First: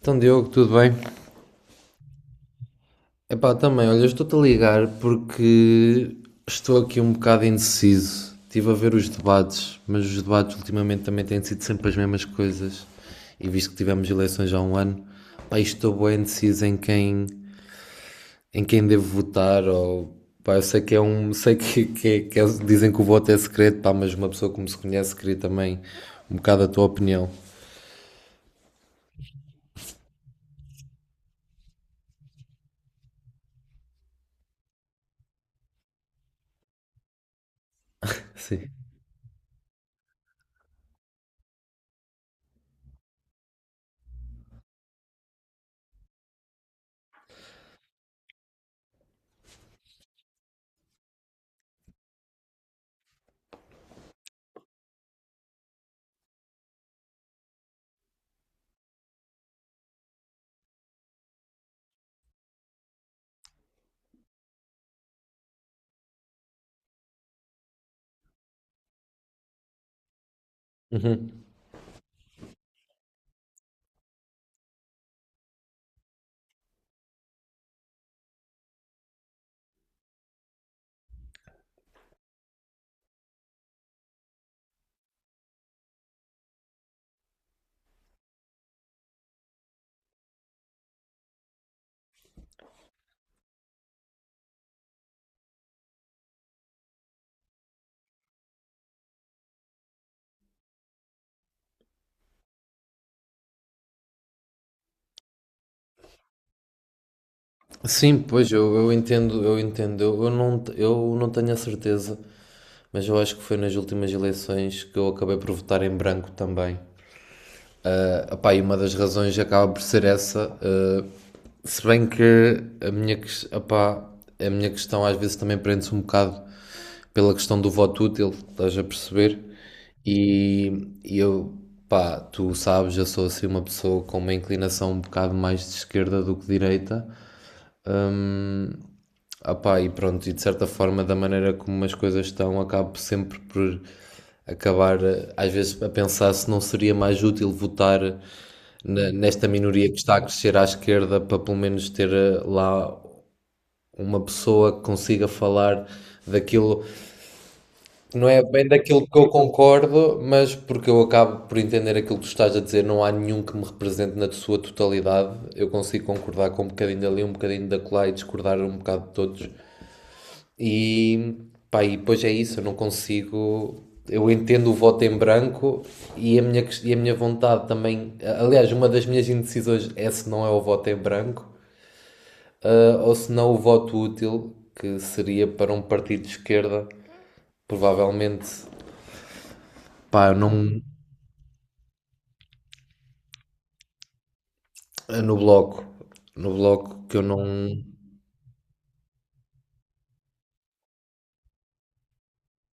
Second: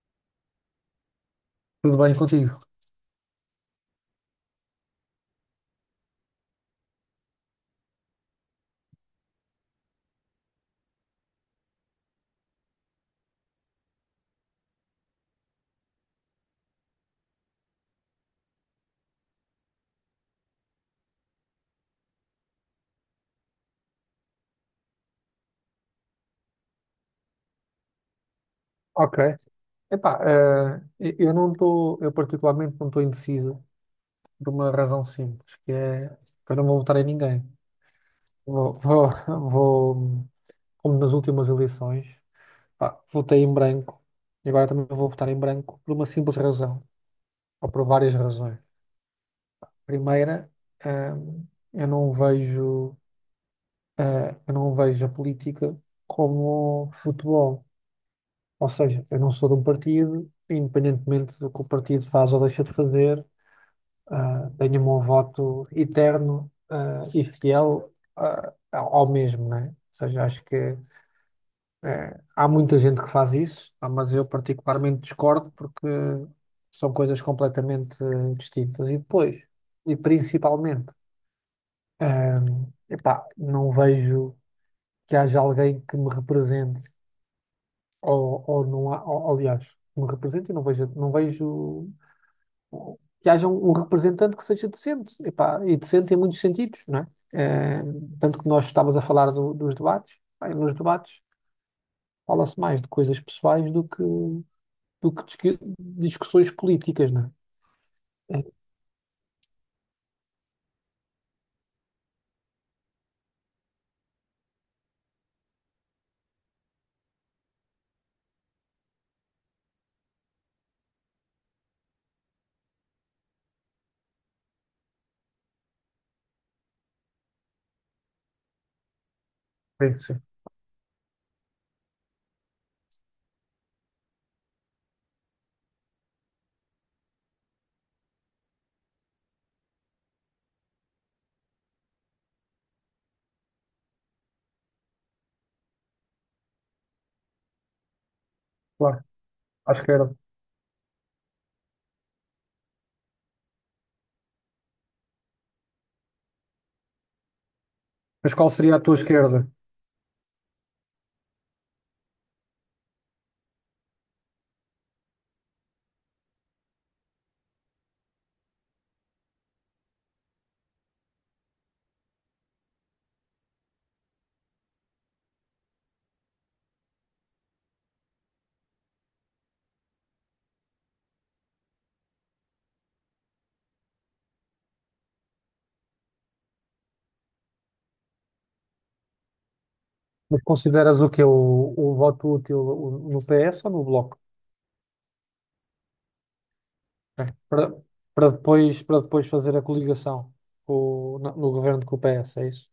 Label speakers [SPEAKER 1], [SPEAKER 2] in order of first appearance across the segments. [SPEAKER 1] Então, Diogo, tudo bem?
[SPEAKER 2] Tudo bem contigo?
[SPEAKER 1] Epá, também, olha, eu estou-te a ligar porque estou aqui um bocado indeciso. Estive a ver os debates, mas os debates ultimamente também têm sido sempre as mesmas coisas. E visto que tivemos eleições há um ano, pá, estou bem indeciso em quem devo votar ou... Pá, eu sei que é um... Sei que dizem que o voto é secreto, pá, mas uma pessoa que me se conhece queria também um bocado a tua opinião.
[SPEAKER 2] Ok. Epá, eu não estou, eu particularmente não estou indeciso por uma razão simples, que é que eu não vou votar em ninguém.
[SPEAKER 1] Sim.
[SPEAKER 2] Vou, vou, vou, como nas últimas eleições, pá, votei em branco e agora também vou votar em branco por uma simples razão, ou por várias razões. Primeira, eh, eu não vejo, eu não vejo a política como futebol. Ou seja, eu não sou de um partido, e independentemente do que o partido faz ou deixa de fazer, tenho o meu voto eterno, e fiel, ao mesmo, né? Ou seja, acho que há muita gente que faz isso, mas eu particularmente discordo porque são coisas completamente distintas. E depois, e principalmente, ah, epá, não vejo que haja alguém que me represente ou não há, ou, aliás, me representa e não vejo que haja um representante que seja decente. Epá, e decente em muitos sentidos, não é? Eh, tanto que nós estávamos a falar dos debates. Bem, nos debates fala-se mais de coisas pessoais do que discussões políticas, não
[SPEAKER 1] Sim,
[SPEAKER 2] é?
[SPEAKER 1] pois eu entendo, eu entendo. Eu não tenho a certeza, mas eu acho que foi nas últimas eleições que eu acabei por votar em branco também. Ah, pá, e uma das razões acaba por ser essa, se bem que a minha, opá, a minha questão às vezes também prende-se um bocado pela questão do voto útil, estás a perceber?
[SPEAKER 2] Sim, sim,
[SPEAKER 1] E, e eu, pá, tu sabes, eu sou assim uma pessoa com uma inclinação um bocado mais de esquerda do que direita. Ah pá, e pronto, e de certa forma, da maneira como as coisas estão, acabo sempre por acabar, às vezes, a pensar se não seria mais útil votar
[SPEAKER 2] claro,
[SPEAKER 1] nesta
[SPEAKER 2] à
[SPEAKER 1] minoria que
[SPEAKER 2] esquerda.
[SPEAKER 1] está a crescer à esquerda para pelo menos ter lá uma pessoa que consiga falar daquilo, não
[SPEAKER 2] Mas
[SPEAKER 1] é
[SPEAKER 2] qual
[SPEAKER 1] bem
[SPEAKER 2] seria a tua
[SPEAKER 1] daquilo que eu
[SPEAKER 2] esquerda?
[SPEAKER 1] concordo, mas porque eu acabo por entender aquilo que tu estás a dizer, não há nenhum que me represente na sua totalidade. Eu consigo concordar com um bocadinho dali, um bocadinho dacolá e discordar um bocado de todos. E, pá, e depois é isso, eu não consigo. Eu entendo o voto em branco e a minha, e a minha vontade também. Aliás, uma das minhas indecisões é se não é o voto em branco, ou se não o voto útil, que seria para um partido de esquerda, provavelmente, pá, eu
[SPEAKER 2] Mas
[SPEAKER 1] não,
[SPEAKER 2] consideras o voto útil no PS ou no Bloco?
[SPEAKER 1] no bloco. No bloco que eu não.
[SPEAKER 2] Para, para depois fazer a coligação com o- no, no governo com o PS, é isso?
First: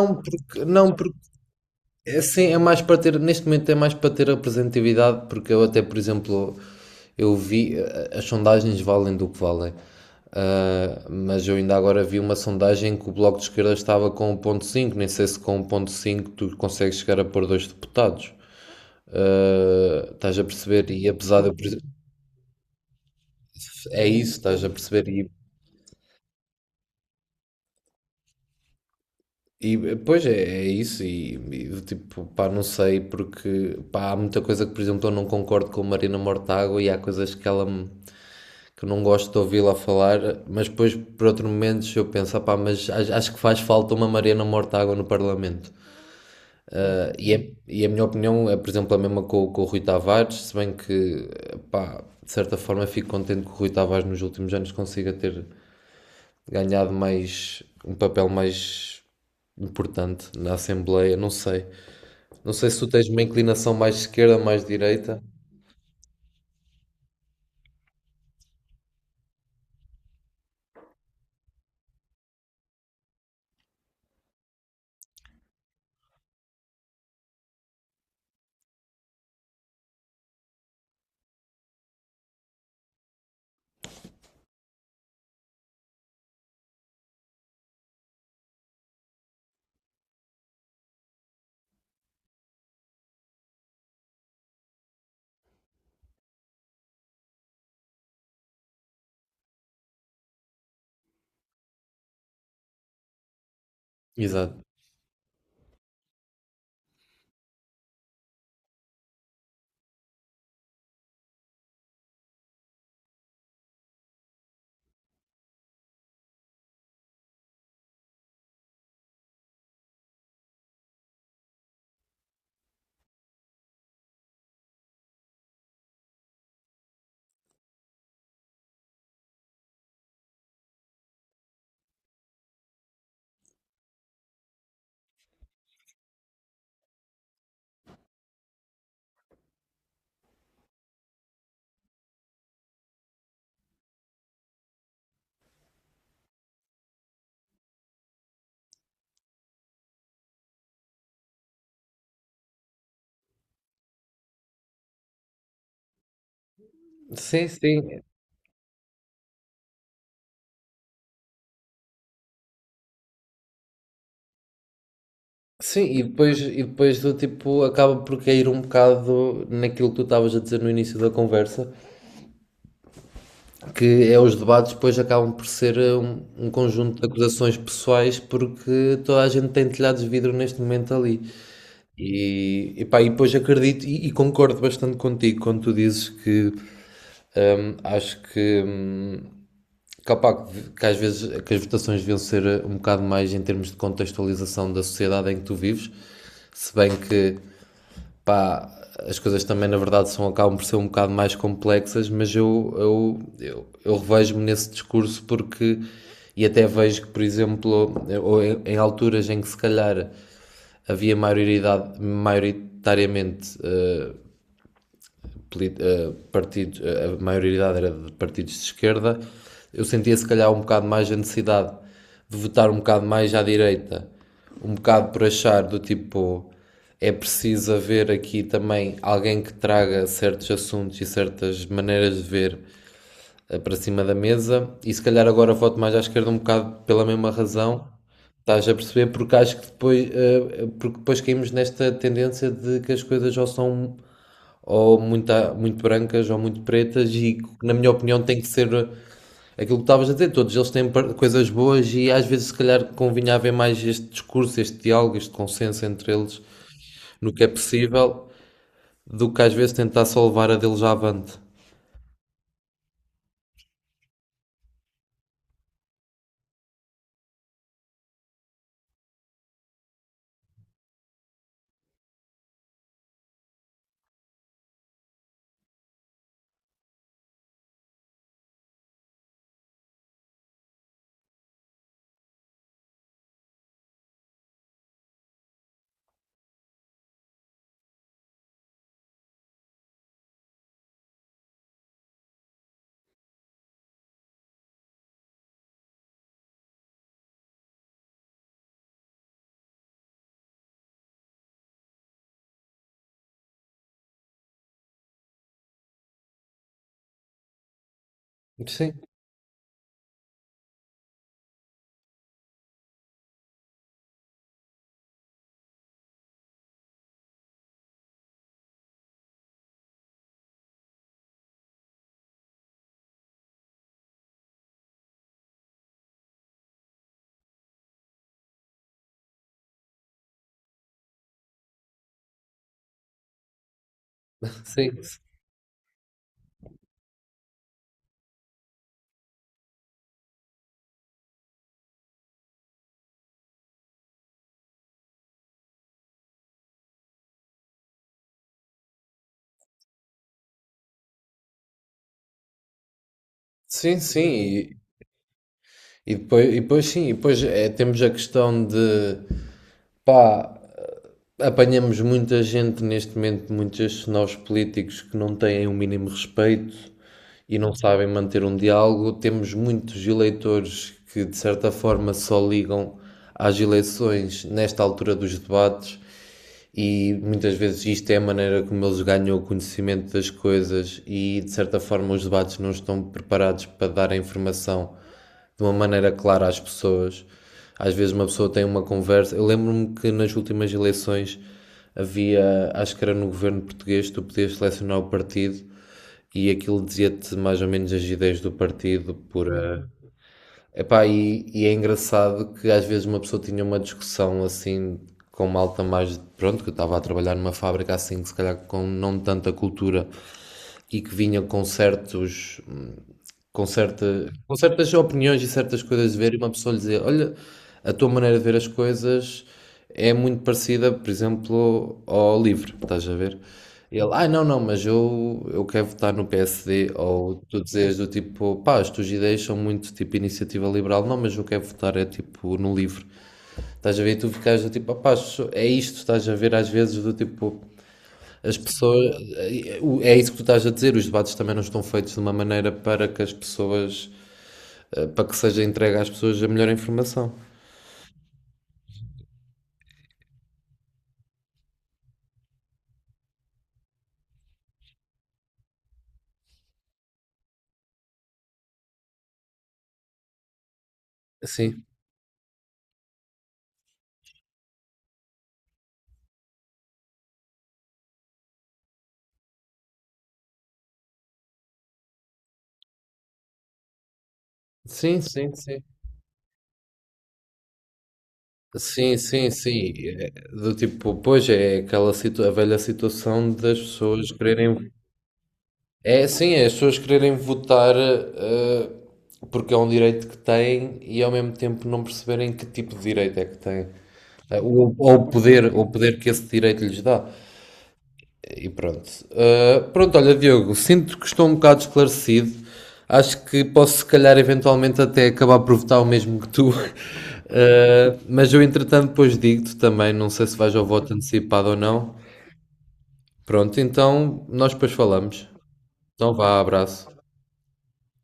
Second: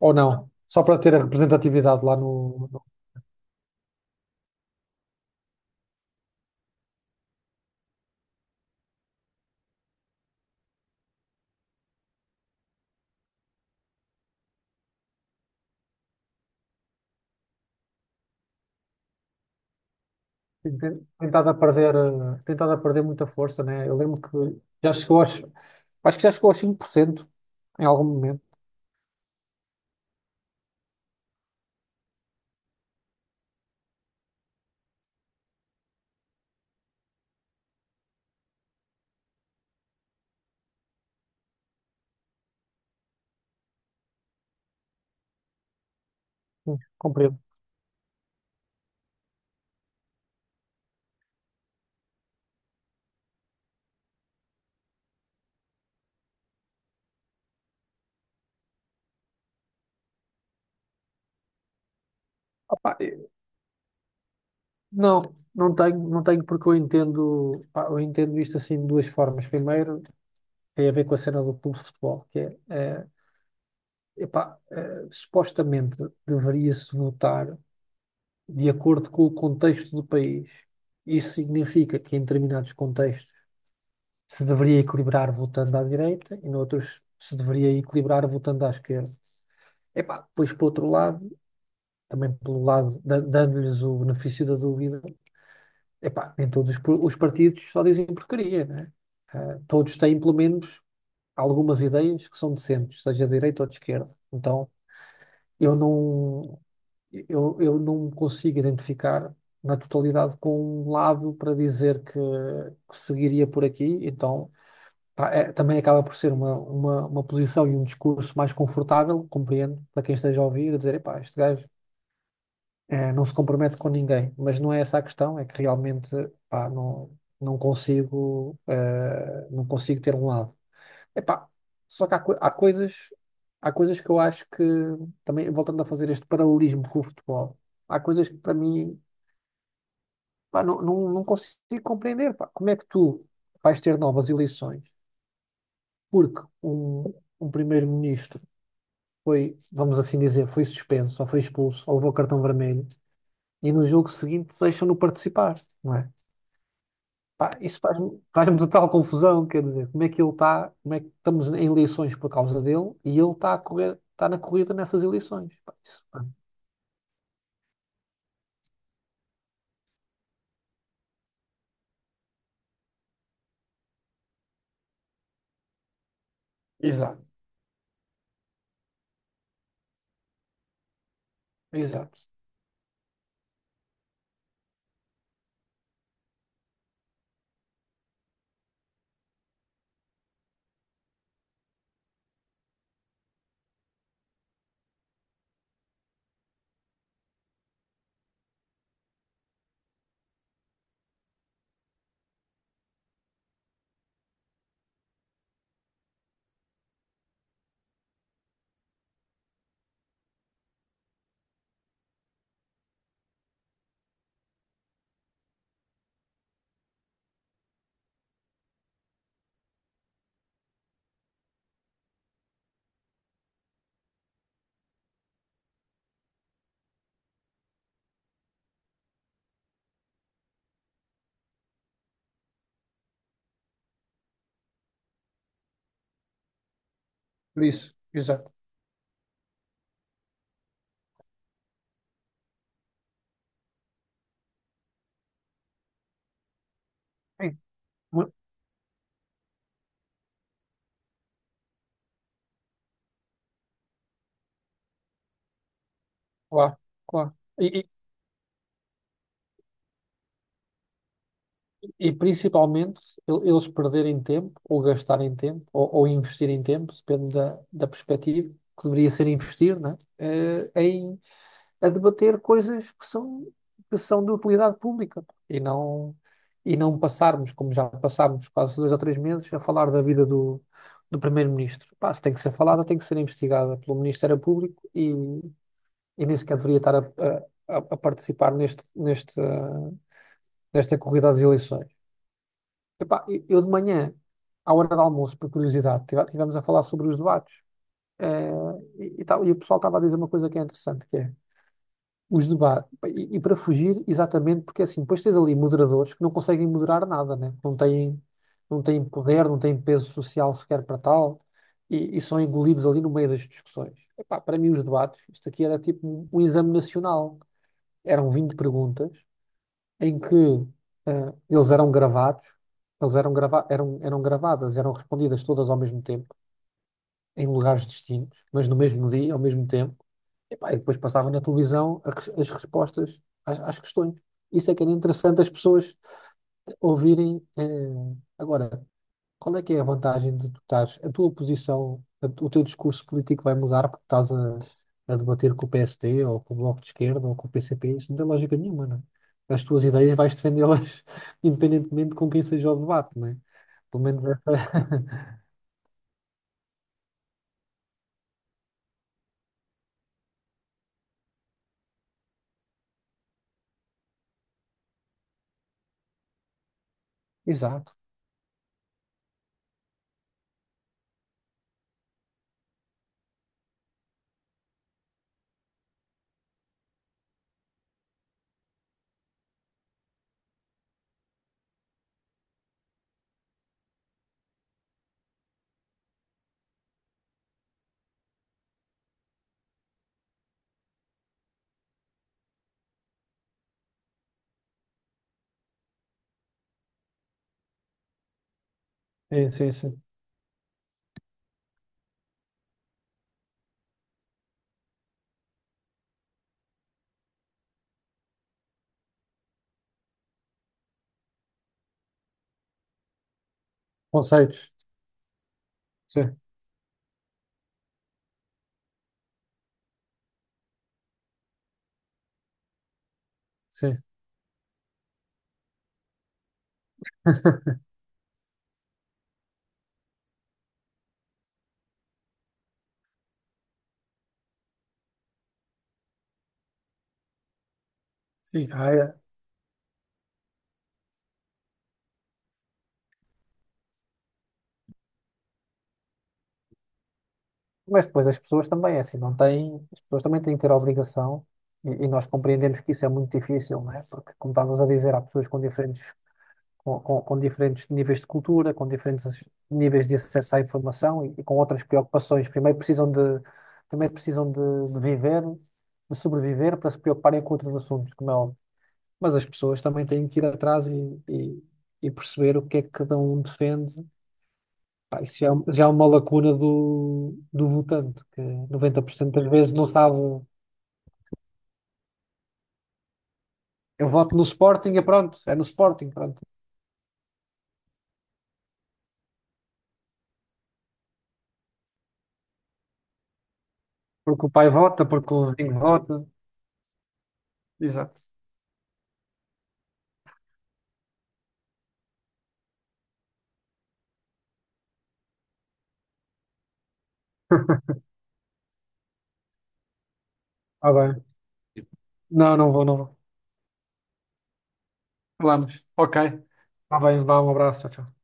[SPEAKER 2] Ou não?
[SPEAKER 1] porque,
[SPEAKER 2] Só
[SPEAKER 1] não,
[SPEAKER 2] para ter a representatividade lá
[SPEAKER 1] é. Sim, é mais
[SPEAKER 2] no-
[SPEAKER 1] para ter, neste momento é mais para ter representatividade, porque eu até, por exemplo, eu vi, as sondagens valem do que valem. Ah, mas eu ainda agora vi uma sondagem que o Bloco de Esquerda estava com 1,5, nem sei se com 1,5 tu consegues chegar a pôr dois deputados. Ah, estás a perceber? E apesar de,
[SPEAKER 2] tentado
[SPEAKER 1] eu,
[SPEAKER 2] a
[SPEAKER 1] por exemplo,
[SPEAKER 2] perder, muita força, né? Eu
[SPEAKER 1] é
[SPEAKER 2] lembro
[SPEAKER 1] isso,
[SPEAKER 2] que
[SPEAKER 1] estás a
[SPEAKER 2] já
[SPEAKER 1] perceber?
[SPEAKER 2] chegou
[SPEAKER 1] E,
[SPEAKER 2] aos, acho que já chegou aos 5% em algum momento.
[SPEAKER 1] e pois é, é isso, tipo, pá, não sei, porque pá, há muita coisa que, por exemplo, eu não concordo com a Marina Mortágua e há coisas que ela me que eu não gosto de ouvi-la falar, mas depois, por outros momentos, eu penso, pá, mas acho que faz falta uma Mariana Mortágua no Parlamento.
[SPEAKER 2] Sim,
[SPEAKER 1] Ah, E,
[SPEAKER 2] compreendo.
[SPEAKER 1] é- e a minha opinião é, por exemplo, a mesma com o Rui Tavares, se bem que, pá, de certa forma fico contente que o Rui Tavares nos últimos anos consiga ter ganhado mais, um papel mais importante na Assembleia, não sei. Não sei se tu
[SPEAKER 2] Opa,
[SPEAKER 1] tens uma inclinação mais esquerda, mais direita.
[SPEAKER 2] não, não tenho porque eu entendo, pá, eu entendo isto assim de duas formas. Primeiro, tem a ver com a cena do clube de futebol, que é, supostamente deveria-se votar de acordo com o contexto do país. Isso significa que em determinados contextos se deveria equilibrar voltando à direita e noutros se deveria equilibrar voltando à esquerda. Epá, depois, por outro lado, também pelo lado, dando-lhes o benefício da dúvida, epá, nem todos os partidos só dizem porcaria, né? Todos têm, pelo menos, algumas ideias que são decentes, seja de direita ou de esquerda.
[SPEAKER 1] Exato.
[SPEAKER 2] Então, eu não, eu não me consigo identificar na totalidade com um lado para dizer que seguiria por aqui. Então pá, também acaba por ser uma posição e um discurso mais confortável, compreendo, para quem esteja a ouvir, a dizer, epá, este gajo não se compromete com ninguém, mas não é essa a questão, é que realmente, pá, não consigo, não consigo ter um lado. Epá, só que há coisas que eu acho que, também voltando a fazer este paralelismo com o futebol, há coisas que para mim, pá, não consigo compreender. Pá, como é que tu vais ter novas eleições, porque um primeiro-ministro foi, vamos assim dizer, foi suspenso, ou foi expulso, ou levou cartão vermelho, e no jogo seguinte deixam-no participar, não é?
[SPEAKER 1] Sim,
[SPEAKER 2] Pá,
[SPEAKER 1] sim.
[SPEAKER 2] faz-me total confusão, quer dizer, como é que ele está, como é que estamos em eleições por causa dele e ele está a correr, está na corrida nessas eleições. Pá,
[SPEAKER 1] Sim, e
[SPEAKER 2] isso, pá.
[SPEAKER 1] depois, e depois do tipo acaba por cair um bocado naquilo que tu estavas a dizer no início da conversa, que é os debates depois acabam por ser um conjunto de
[SPEAKER 2] Exato,
[SPEAKER 1] acusações pessoais porque toda a gente tem telhados de vidro neste momento ali.
[SPEAKER 2] exato.
[SPEAKER 1] E pá, e depois acredito e concordo bastante contigo quando tu dizes que acho que, opá, que às vezes que as votações deviam ser um bocado mais em termos de contextualização da sociedade em que tu vives, se bem que pá, as coisas também na verdade são, acabam por ser um bocado mais complexas, mas eu revejo-me nesse discurso porque, e até vejo que, por exemplo, ou em alturas em que se calhar havia maioridade, maioritariamente partidos, a maioridade era de partidos de esquerda, eu sentia se calhar um bocado mais a necessidade de votar um bocado mais à direita, um bocado por achar do tipo é preciso haver aqui também alguém que traga certos assuntos e certas maneiras de ver para cima da mesa, e se calhar agora voto mais à esquerda um bocado pela mesma
[SPEAKER 2] Por
[SPEAKER 1] razão.
[SPEAKER 2] isso, exato.
[SPEAKER 1] Estás a perceber? Porque acho que depois, porque depois caímos nesta tendência de que as coisas ou são ou muito, muito brancas ou muito pretas, e
[SPEAKER 2] Sim,
[SPEAKER 1] na minha opinião
[SPEAKER 2] mu-
[SPEAKER 1] tem que ser aquilo que estavas a dizer, todos eles têm coisas boas e às vezes se calhar convinha haver mais este discurso, este diálogo, este consenso entre eles
[SPEAKER 2] claro,
[SPEAKER 1] no
[SPEAKER 2] claro.
[SPEAKER 1] que é
[SPEAKER 2] E,
[SPEAKER 1] possível, do que às vezes tentar só levar a deles à avante.
[SPEAKER 2] E principalmente eles perderem tempo, ou gastarem tempo, ou investirem tempo, depende da perspectiva, que deveria ser investir, né? Em a debater coisas que são de utilidade pública e não, e não passarmos, como já passámos quase 2 ou 3 meses, a falar da vida do primeiro-ministro. Pá, se tem que ser falada, tem que ser investigada pelo Ministério Público e nem sequer deveria estar a participar nesta corrida às eleições. Epá, eu de manhã, à hora do almoço, por curiosidade, tivemos a falar sobre os debates. eh, e tal, e o pessoal estava a dizer uma coisa que é interessante, que é os debates, e para fugir, exatamente, porque assim, depois tens ali moderadores que não conseguem moderar nada, né? Não
[SPEAKER 1] Sim,
[SPEAKER 2] têm poder, não têm peso social sequer para tal, e são engolidos ali no meio das discussões. Epá, para mim os debates, isto aqui era tipo um exame nacional. Eram 20 perguntas, em que eles eram gravados, eles eram, grava eram, eram gravadas, eram respondidas todas ao mesmo tempo, em lugares distintos, mas no mesmo dia, ao mesmo tempo, e depois passava na televisão as respostas às questões. Isso é que era
[SPEAKER 1] sim,
[SPEAKER 2] interessante as pessoas ouvirem. Agora, qual é que é a vantagem de tu estares, a tua posição, o teu discurso político vai mudar porque a debater com o PST ou com o Bloco de Esquerda ou com o PCP? Isso não tem lógica nenhuma, não é? As tuas ideias vais defendê-las independentemente com quem seja o debate, não é?
[SPEAKER 1] sim,
[SPEAKER 2] Pelo
[SPEAKER 1] sim.
[SPEAKER 2] menos
[SPEAKER 1] E,
[SPEAKER 2] essa...
[SPEAKER 1] e depois, e depois sim, e depois temos a questão de, pá, apanhamos muita gente neste momento, muitos nós políticos que não têm o mínimo respeito e não
[SPEAKER 2] Exato.
[SPEAKER 1] sabem manter um diálogo. Temos muitos eleitores que, de certa forma, só ligam às eleições nesta altura dos debates e muitas vezes isto é a maneira como eles ganham o conhecimento das coisas e de certa forma os debates não estão preparados para dar a informação de uma maneira clara às pessoas. Às vezes uma pessoa tem uma conversa. Eu lembro-me que nas últimas eleições havia, acho que era no governo português, tu podias selecionar o partido e aquilo dizia-te mais ou menos as ideias do partido
[SPEAKER 2] Sim,
[SPEAKER 1] por,
[SPEAKER 2] sim, sim.
[SPEAKER 1] epá, e é engraçado que às vezes uma pessoa tinha uma discussão assim com malta mais. Pronto, que eu estava a trabalhar numa fábrica assim, que se calhar com não tanta cultura e que vinha com certos, com
[SPEAKER 2] Conceitos.
[SPEAKER 1] certas opiniões e certas coisas de ver, e
[SPEAKER 2] Sim,
[SPEAKER 1] uma pessoa lhe dizia: Olha, a tua maneira de ver as coisas é muito parecida, por exemplo, ao livro, estás a ver? E
[SPEAKER 2] sim.
[SPEAKER 1] ele, não, não, mas eu quero votar no PSD. Ou tu dizes do tipo, pá, as tuas ideias são muito tipo iniciativa liberal, não, mas eu quero votar é tipo no livro. Estás a ver? E tu ficas do tipo, ah pá, é isto, estás a ver às vezes do tipo, as
[SPEAKER 2] Sim, ah, é.
[SPEAKER 1] pessoas, é isso que tu estás a dizer, os debates também não estão feitos de uma maneira para que as pessoas, para que seja entregue às pessoas a melhor informação.
[SPEAKER 2] Mas depois as pessoas também, é assim, não têm, as pessoas também têm que ter a obrigação, e nós compreendemos que isso é muito difícil, não é? Porque, como estavas a dizer, há pessoas com diferentes com diferentes níveis de cultura, com diferentes níveis de acesso à informação e com outras
[SPEAKER 1] Sim,
[SPEAKER 2] preocupações. Primeiro precisam de viver, de sobreviver para se preocuparem com outros assuntos, como é óbvio. Mas as pessoas também têm que ir atrás e perceber o que é que cada um defende.
[SPEAKER 1] sim,
[SPEAKER 2] Pá,
[SPEAKER 1] sim,
[SPEAKER 2] é
[SPEAKER 1] sim.
[SPEAKER 2] já é uma lacuna do votante, que noventa por
[SPEAKER 1] Sim,
[SPEAKER 2] cento das
[SPEAKER 1] sim,
[SPEAKER 2] vezes não
[SPEAKER 1] sim.
[SPEAKER 2] sabe.
[SPEAKER 1] É. Do tipo, pois é aquela situ a velha situação das
[SPEAKER 2] Eu
[SPEAKER 1] pessoas
[SPEAKER 2] voto no
[SPEAKER 1] quererem.
[SPEAKER 2] Sporting e pronto, é no Sporting,
[SPEAKER 1] É,
[SPEAKER 2] pronto.
[SPEAKER 1] sim, é as pessoas quererem votar porque é um direito que têm e ao mesmo tempo não perceberem que tipo de direito é que têm.
[SPEAKER 2] Porque o pai
[SPEAKER 1] Ou,
[SPEAKER 2] vota,
[SPEAKER 1] ou o
[SPEAKER 2] porque o
[SPEAKER 1] poder,
[SPEAKER 2] vizinho
[SPEAKER 1] ou o
[SPEAKER 2] vota.
[SPEAKER 1] poder que esse direito lhes dá.
[SPEAKER 2] Exato.
[SPEAKER 1] E pronto. Ah, pronto, olha, Diogo, sinto que estou um bocado esclarecido. Acho que posso, se calhar, eventualmente até acabar por votar o mesmo que tu. Ah, mas eu, entretanto, depois digo-te também. Não sei se vais ao
[SPEAKER 2] Ah,
[SPEAKER 1] voto
[SPEAKER 2] bem.
[SPEAKER 1] antecipado ou não.
[SPEAKER 2] Não, não vou, não vou.
[SPEAKER 1] Pronto, então nós depois falamos.
[SPEAKER 2] Falamos. Ok.
[SPEAKER 1] Então vá,
[SPEAKER 2] Tá
[SPEAKER 1] abraço.
[SPEAKER 2] bem, vá, um abraço. Tchau, tchau.